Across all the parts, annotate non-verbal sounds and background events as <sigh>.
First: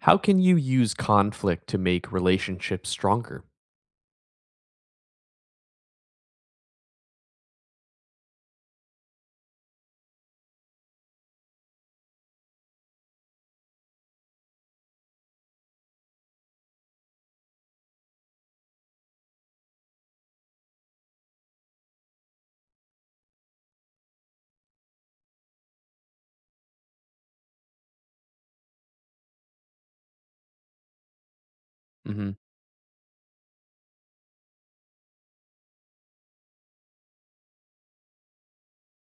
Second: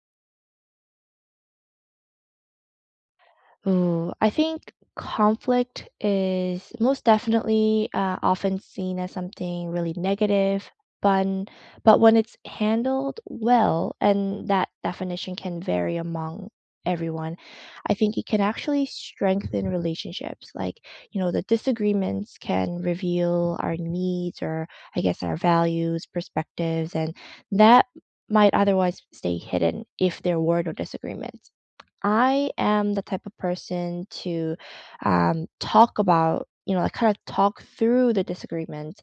How can you use conflict to make relationships stronger? Ooh, I think conflict is most definitely often seen as something really negative, fun, but when it's handled well, and that definition can vary among everyone, I think it can actually strengthen relationships. Like, you know, the disagreements can reveal our needs or, I guess, our values, perspectives, and that might otherwise stay hidden if there were no disagreements. Hmm. I am the type of person to talk about, you know, like kind of talk through the disagreement.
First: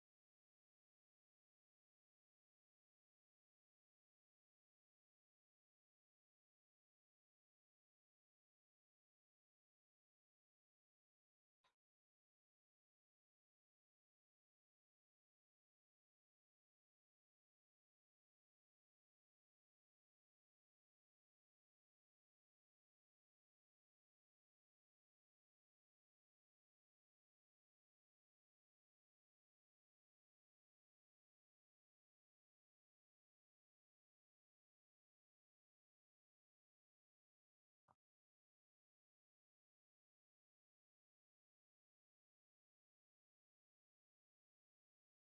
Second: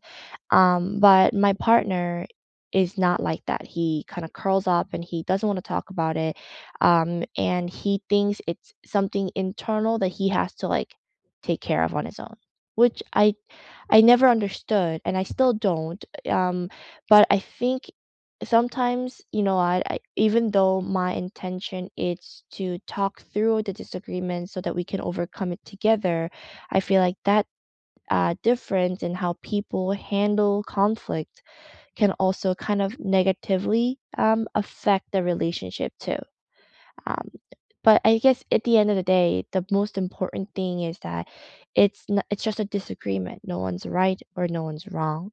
But my partner is not like that. He kind of curls up and he doesn't want to talk about it. And he thinks it's something internal that he has to like take care of on his own, which I never understood, and I still don't. Um, but I think sometimes, you know, I even though my intention is to talk through the disagreement so that we can overcome it together, I feel like that difference in how people handle conflict can also kind of negatively affect the relationship too. Um, but I guess at the end of the day, the most important thing is that it's just a disagreement. No one's right or no one's wrong.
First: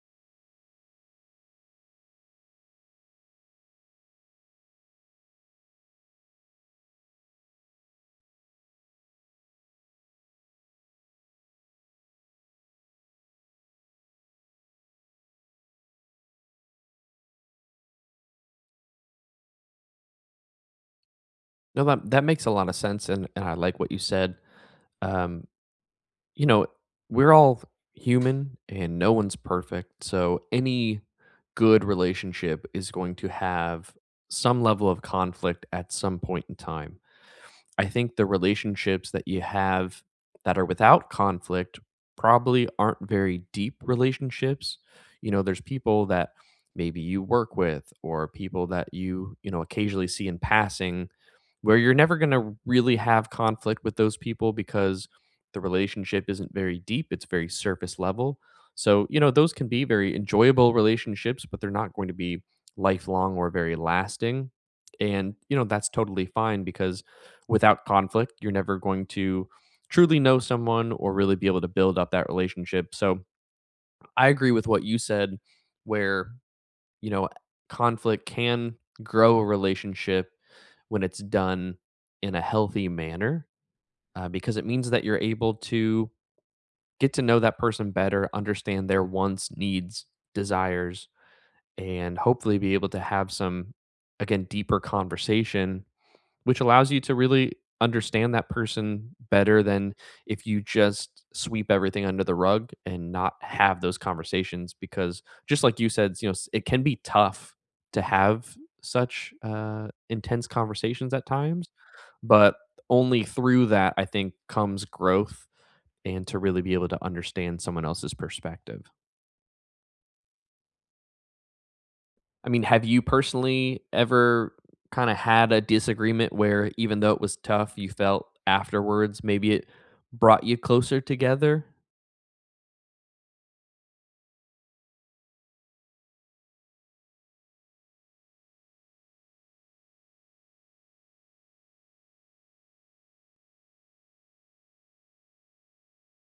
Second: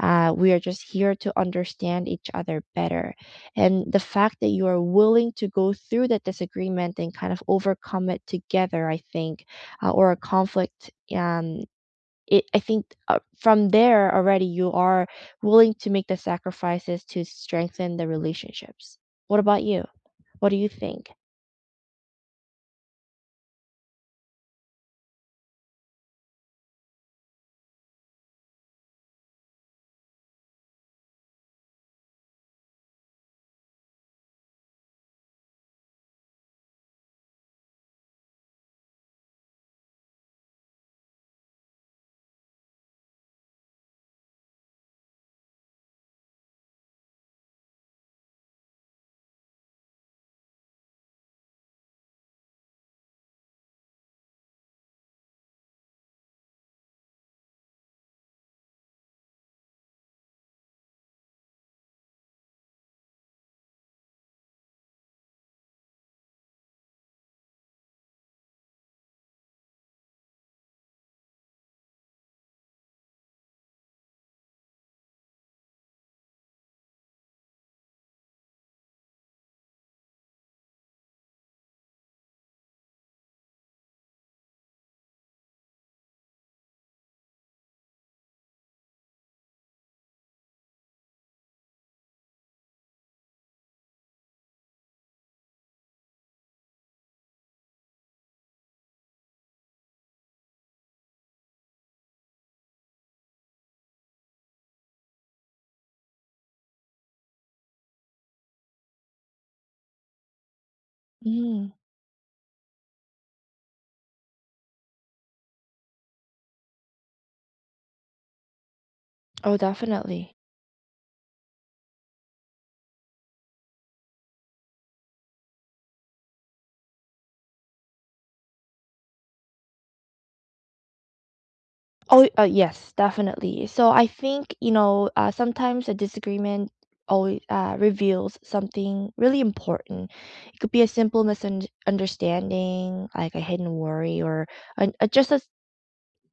We are just here to understand each other better. And the fact that you are willing to go through that disagreement and kind of overcome it together, I think, or a conflict, I think from there already you are willing to make the sacrifices to strengthen the relationships. What about you? What do you think? No, that makes a lot of sense, and I like what you said. Um, you know, we're all human, and no one's perfect. So any good relationship is going to have some level of conflict at some point in time. I think the relationships that you have that are without conflict probably aren't very deep relationships. You know, there's people that maybe you work with or people that you, occasionally see in passing where you're never going to really have conflict with those people because the relationship isn't very deep, it's very surface level. So, you know, those can be very enjoyable relationships, but they're not going to be lifelong or very lasting. And, you know, that's totally fine because without conflict, you're never going to truly know someone or really be able to build up that relationship. So I agree with what you said, where, you know, conflict can grow a relationship when it's done in a healthy manner, because it means that you're able to get to know that person better, understand their wants, needs, desires, and hopefully be able to have some, again, deeper conversation which allows you to really understand that person better than if you just sweep everything under the rug and not have those conversations because just like you said, it can be tough to have such intense conversations at times, but only through that I think comes growth and to really be able to understand someone else's perspective. Oh, definitely. I mean, have you personally ever kinda had a disagreement where even though it was tough, you felt afterwards maybe it brought you closer together? Oh, yes, definitely. So I think, you know, sometimes a disagreement always reveals something really important. It could be a simple misunderstanding, like a hidden worry, or just a s-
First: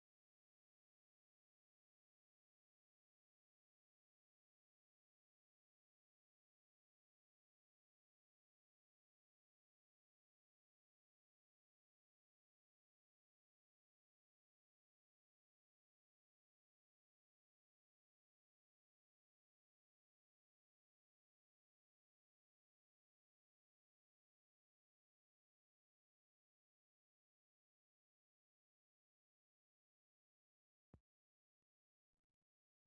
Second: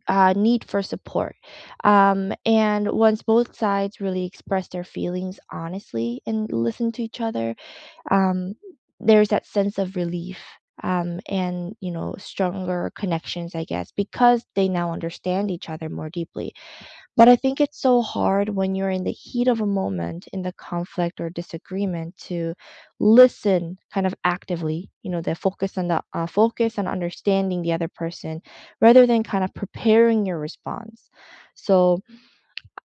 uh, need for support. And once both sides really express their feelings honestly and listen to each other, um, there's that sense of relief, and, you know, stronger connections, I guess, because they now understand each other more deeply. But I think it's so hard when you're in the heat of a moment in the conflict or disagreement to listen kind of actively, you know, the focus on understanding the other person rather than kind of preparing your response. So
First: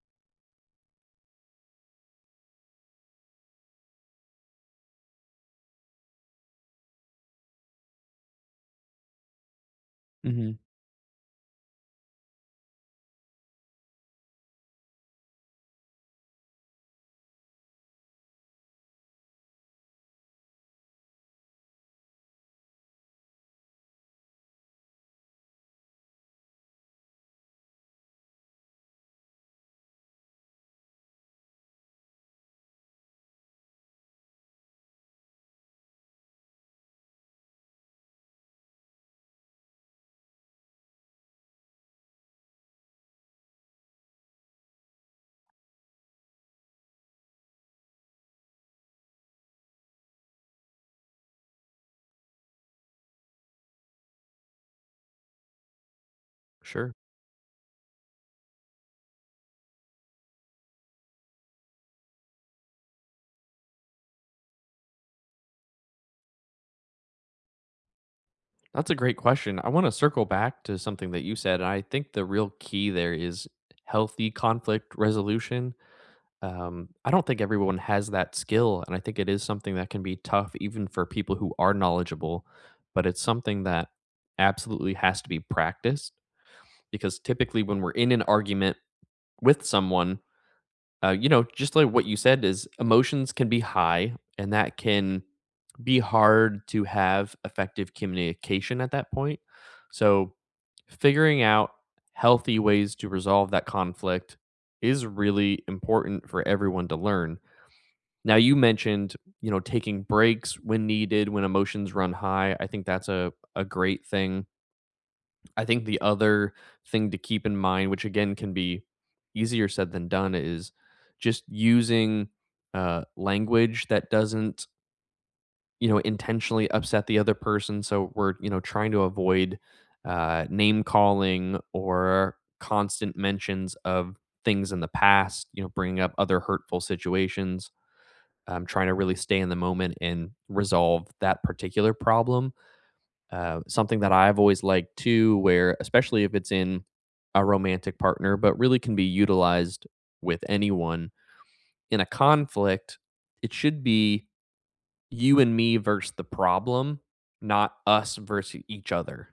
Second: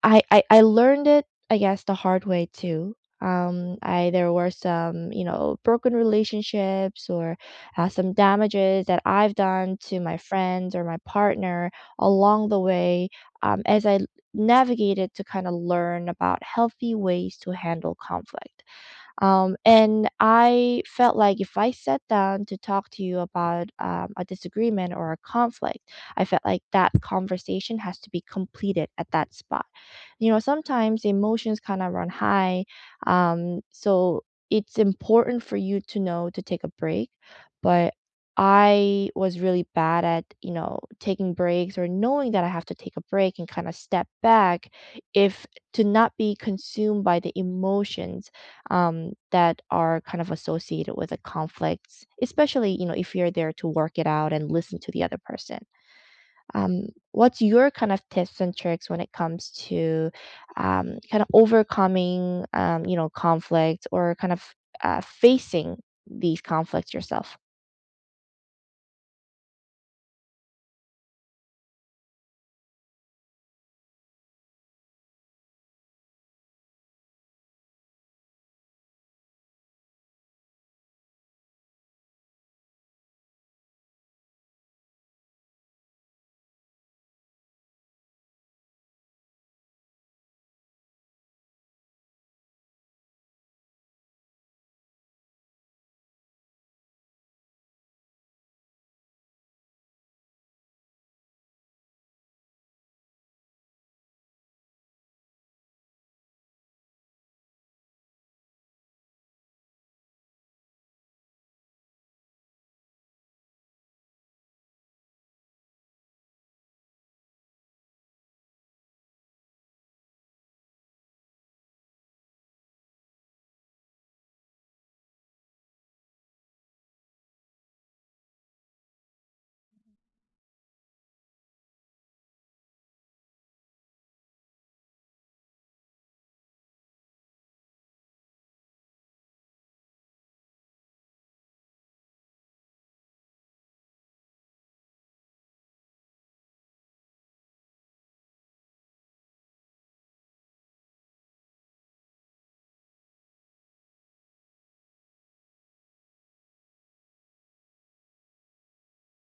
I learned it, I guess, the hard way too. I there were some, you know, broken relationships or some damages that I've done to my Mhm. friends or my partner along the way, as I navigated to kind of learn about healthy ways to handle conflict. And I felt like if I sat down to talk to you about a disagreement or a conflict, I felt like that conversation has to be completed at that spot. You know, sometimes emotions kind of run high. So it's important for you to know to take a break. But I was really bad at, you know, taking breaks or knowing that I have to take a break and kind of step back if to not be consumed by the emotions that are kind of associated with the conflicts, especially, you know, if you're there to work it out and listen to the other person. Um, Sure. what's your kind of tips and tricks when it comes to kind of overcoming you know, conflict or kind of facing these conflicts yourself? That's a great question. I wanna circle back to something that you said, and I think the real key there is healthy conflict resolution. I don't think everyone has that skill, and I think it is something that can be tough even for people who are knowledgeable, but it's something that absolutely has to be practiced because typically when we're in an argument with someone, you know, just like what you said is emotions can be high and that can be hard to have effective communication at that point. So figuring out healthy ways to resolve that conflict is really important for everyone to learn. Now you mentioned, you know, taking breaks when needed when emotions run high. I think that's a great thing. I think the other thing to keep in mind, which again can be easier said than done, is just using language that doesn't, you know, intentionally upset the other person. So we're, you know, trying to avoid name calling or constant mentions of things in the past, you know, bringing up other hurtful situations. I'm trying to really stay in the moment and resolve that particular problem. Something that I've always liked too, where especially if it's in a romantic partner, but really can be utilized with anyone in a conflict, it should be you and me versus the problem, not us versus each other.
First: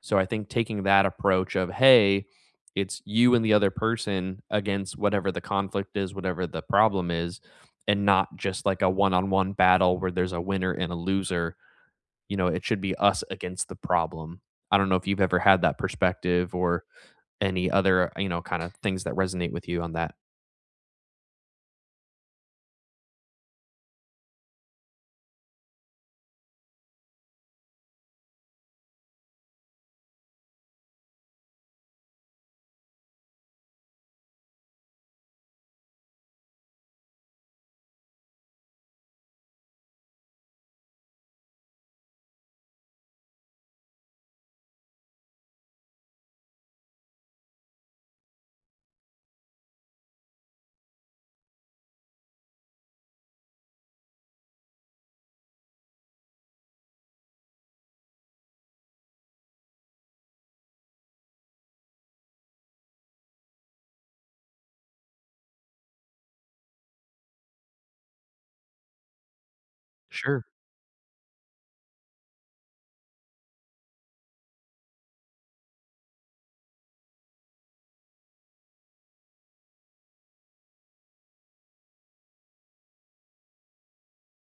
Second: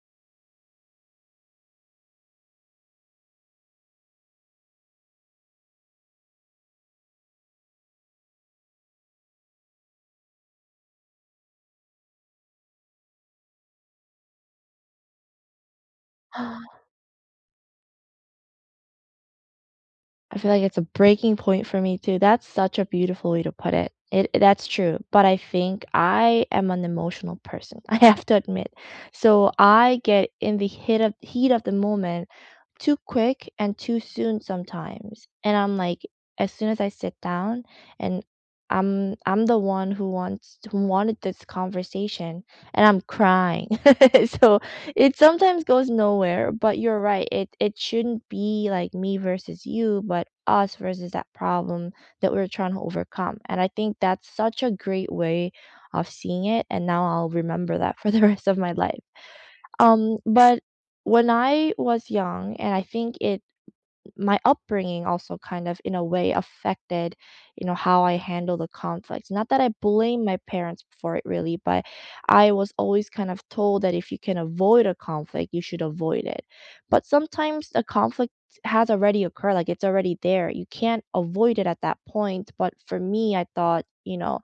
So I think taking that approach of, hey, it's you and the other person against whatever the conflict is, whatever the problem is, and not just like a one on one battle where there's a winner and a loser, you know, it should be us against the problem. I don't know if you've ever had that perspective <gasps> or any other, you know, kind of things that resonate with you on that. I feel like it's a breaking point for me too. That's such a beautiful way to put it. It that's true, but I think I am an emotional person. <laughs> I have to admit. So I get in the heat of the moment too quick and too soon sometimes. And I'm like, as soon as I sit down and I'm the one who wanted this conversation, and I'm crying. <laughs> So it sometimes goes nowhere, but you're right. It shouldn't be like me versus you, but us versus that problem that we're trying to overcome. And I think that's such a great way of seeing it, and now I'll remember that for the <laughs> rest of my life. But when I was young, and I think it my upbringing also kind of in a way affected, you know, how I handle the conflict, not that I blame my Sure. parents for it really, but I was always kind of told that if you can avoid a conflict, you should avoid it. But sometimes the conflict has already occurred. Like, it's already there, you can't avoid it at that point, but for me, I thought, you know,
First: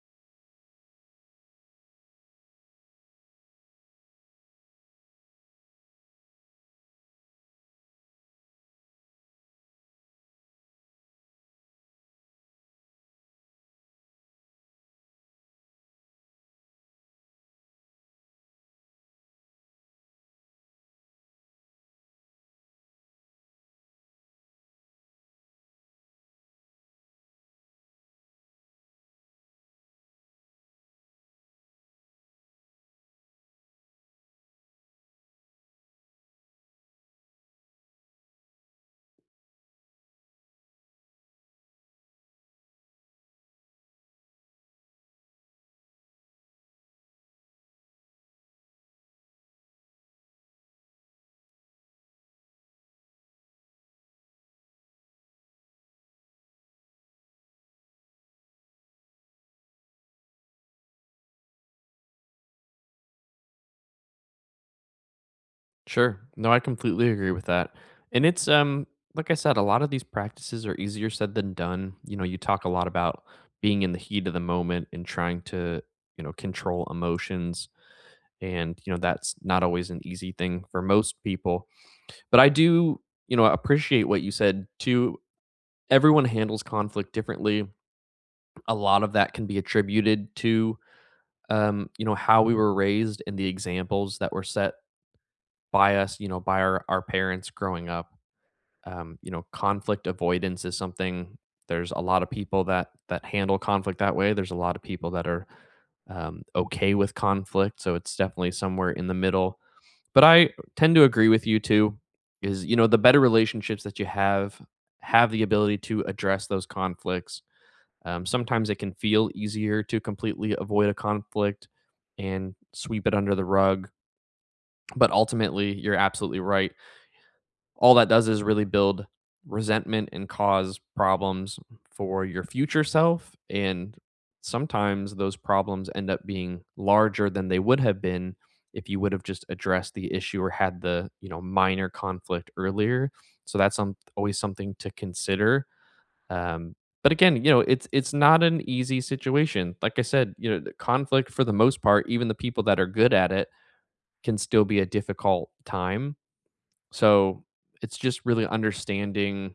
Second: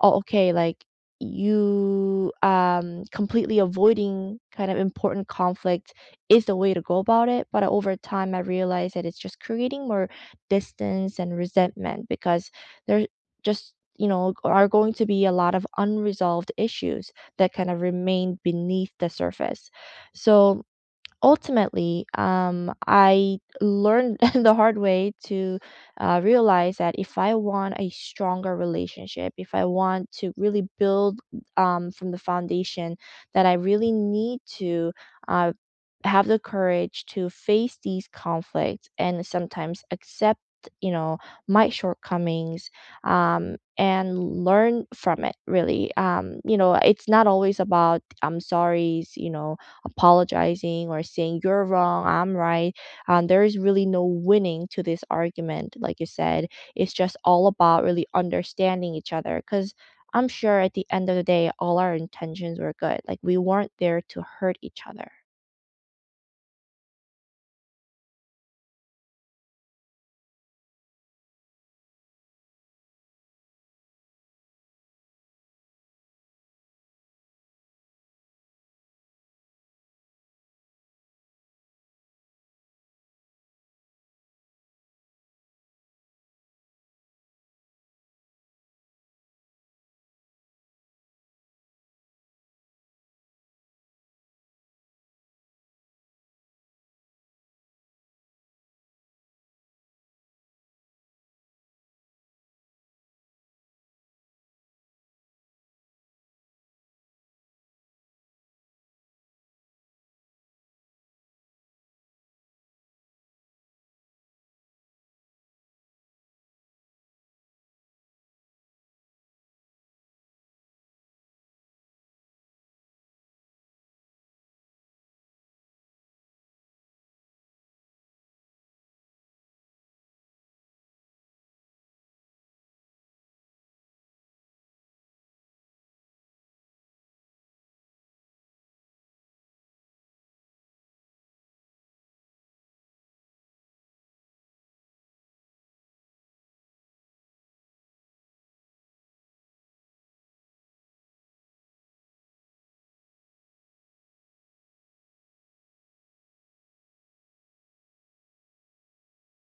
oh, okay, like you completely avoiding kind of important conflict is the way to go about it. But over time, I realized that it's just creating more distance and resentment because there just, you know, are going to be a lot of unresolved issues that kind of remain beneath the surface. So ultimately, I learned <laughs> the hard way to realize that if I want a stronger relationship, if I want to really build from the foundation, that I really need to uh, have the courage to face these conflicts and sometimes accept, you know, my shortcomings, and learn from it really. You know, it's not always about I'm sorries, you know, apologizing or saying you're wrong, I'm right. There is really no winning to this argument, like you said. It's just all about really understanding each other because I'm sure at the end of the day all our intentions were good. Like, we weren't there to hurt each other. Sure. No, I completely agree with that. And it's like I said, a lot of these practices are easier said than done. You know, you talk a lot about being in the heat of the moment and trying to, you know, control emotions and, you know, that's not always an easy thing for most people. But I do, you know, appreciate what you said too. Everyone handles conflict differently, a lot of that can be attributed to, you know, how we were raised and the examples that were set by us, you know, by our parents growing up. You know, conflict avoidance is something there's a lot of people that handle conflict that way. There's a lot of people that are okay with conflict. So it's definitely somewhere in the middle. But I tend to agree with you too. Is you know the better relationships that you have the ability to address those conflicts. Sometimes it can feel easier to completely avoid a conflict and sweep it under the rug. But ultimately, you're absolutely right. All that does is really build resentment and cause problems for your future self. And sometimes those problems end up being larger than they would have been if you would have just addressed the issue or had the you know minor conflict earlier, so that's some, always something to consider. um, but again, you know, it's not an easy situation. Like I said, you know, the conflict for the most part, even the people that are good at it can still be a difficult time. So it's just really understanding,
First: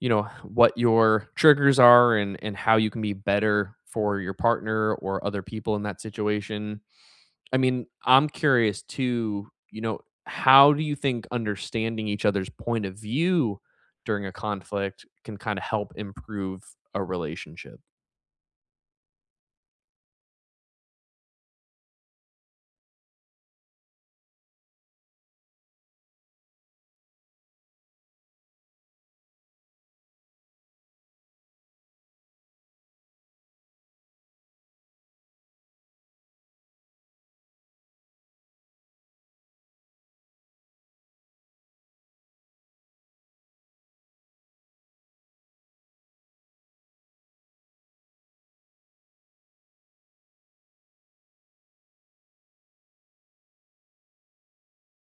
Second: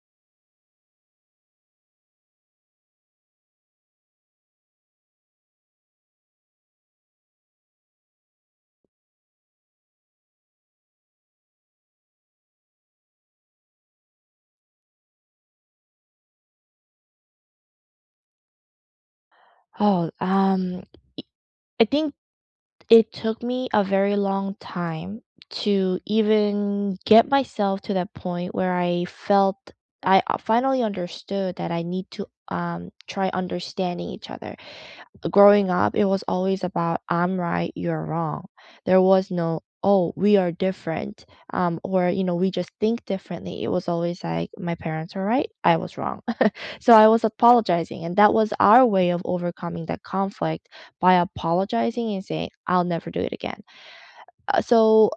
you know, what your triggers are and how you can be better for your partner or other people in that situation. I mean, I'm curious too, you know, how do you think understanding each other's point of view during a conflict can kind of help improve a relationship? Oh, I think it took me a very long time to even get myself to that point where I felt I finally understood that I need to try understanding each other. Growing up, it was always about I'm right, you're wrong. There was no oh, we are different, or, you know, we just think differently. It was always like my parents were right, I was wrong. So I was apologizing, and that was our way of overcoming that conflict by apologizing and saying, I'll never do it again. So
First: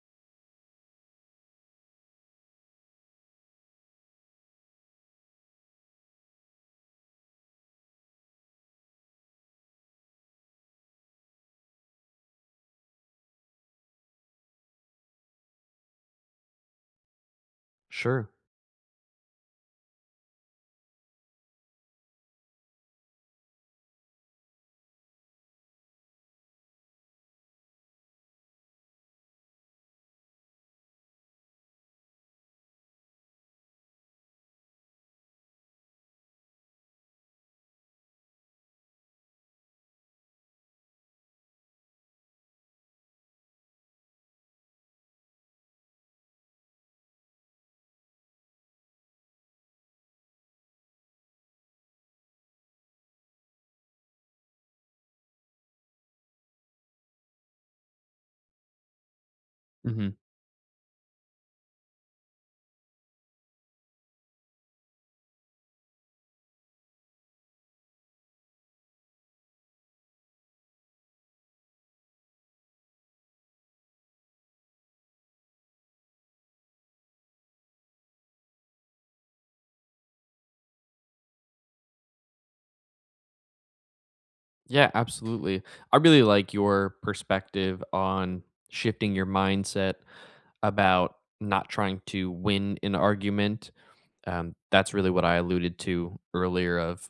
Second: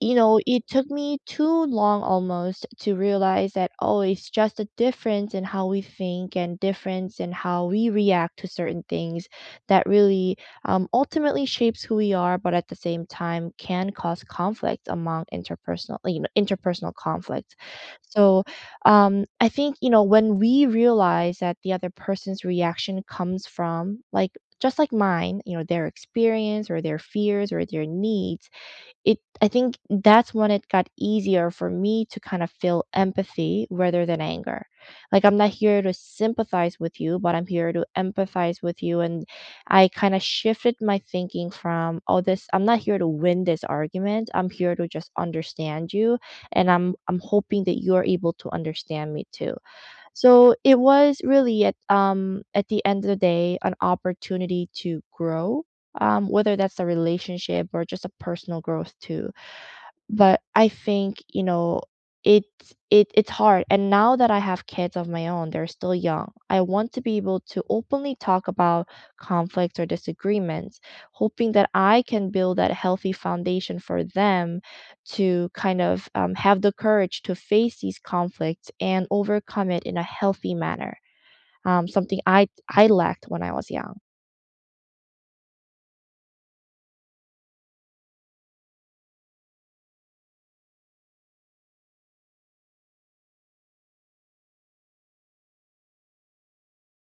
you know, it took me too long almost to realize that, oh, it's just a difference in how we think and difference in how we react to certain things that really ultimately shapes who we are, but at the same time can cause conflict among interpersonal, you know, interpersonal conflict. Sure. So I think, you know, when we realize that the other person's reaction comes from, like, just like mine, you know, their experience or their fears or their needs, it I think that's when it got easier for me to kind of feel empathy rather than anger. Like, I'm not here to sympathize with you, but I'm here to empathize with you. And I kind of shifted my thinking from oh this I'm not here to win this argument. I'm here to just understand you, and I'm hoping that you're able to understand me too. So it was really at the end of the day an opportunity to grow, whether that's a relationship or just a personal growth too. Hmm. But I think, you know, it it's hard, and now that I have kids of my own, they're still young. I want to be able to openly talk about conflicts or disagreements, hoping that I can build that healthy foundation for them to kind of have the courage to face these conflicts and overcome it in a healthy manner. Something I lacked when I was young. Yeah, absolutely. I really like your perspective on shifting your mindset about not trying to win an argument. That's really what I alluded to earlier of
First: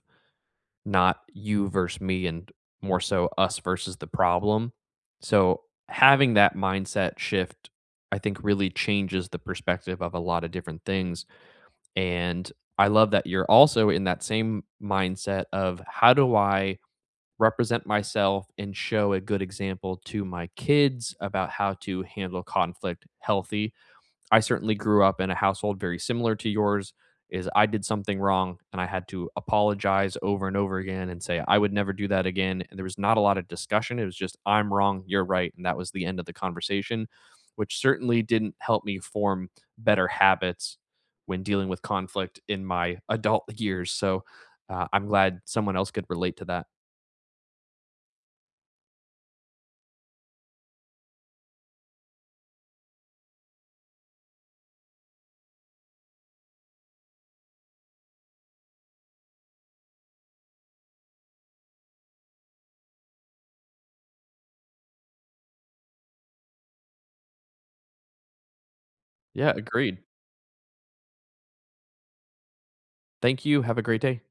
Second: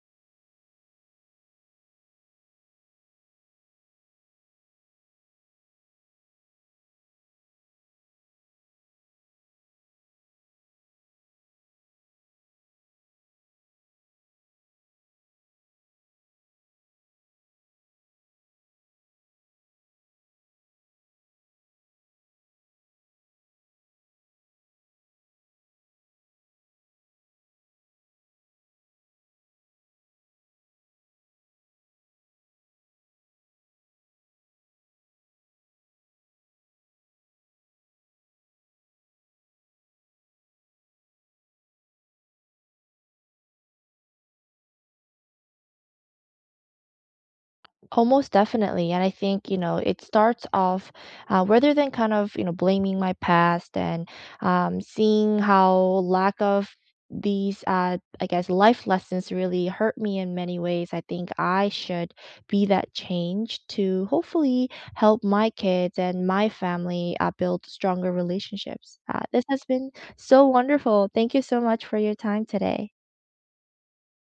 not you versus me and more so us versus the problem. So having that mindset shift, I think really changes the perspective of a lot of different things. And I love that you're also in that same mindset of how do I represent myself and show a good example to my kids about how to handle conflict healthy. I certainly grew up in a household very similar to yours is I did something wrong and I had to apologize over and over again and say I would never do that again. And there was not a lot of discussion. It was just I'm wrong, you're right, and that was the end of the conversation, which certainly didn't help me form better habits when dealing with conflict in my adult <laughs> years. So I'm glad someone else could relate to that. Almost definitely. And I think, you know, it starts off rather than kind of, you know, blaming my past and seeing how lack of these, I guess, life lessons really hurt me in many ways. I think I should be that change to hopefully help my kids and my family build stronger relationships. This Yeah, has been agreed. so wonderful. Thank you so much for your time today. Thank you. Have a great day.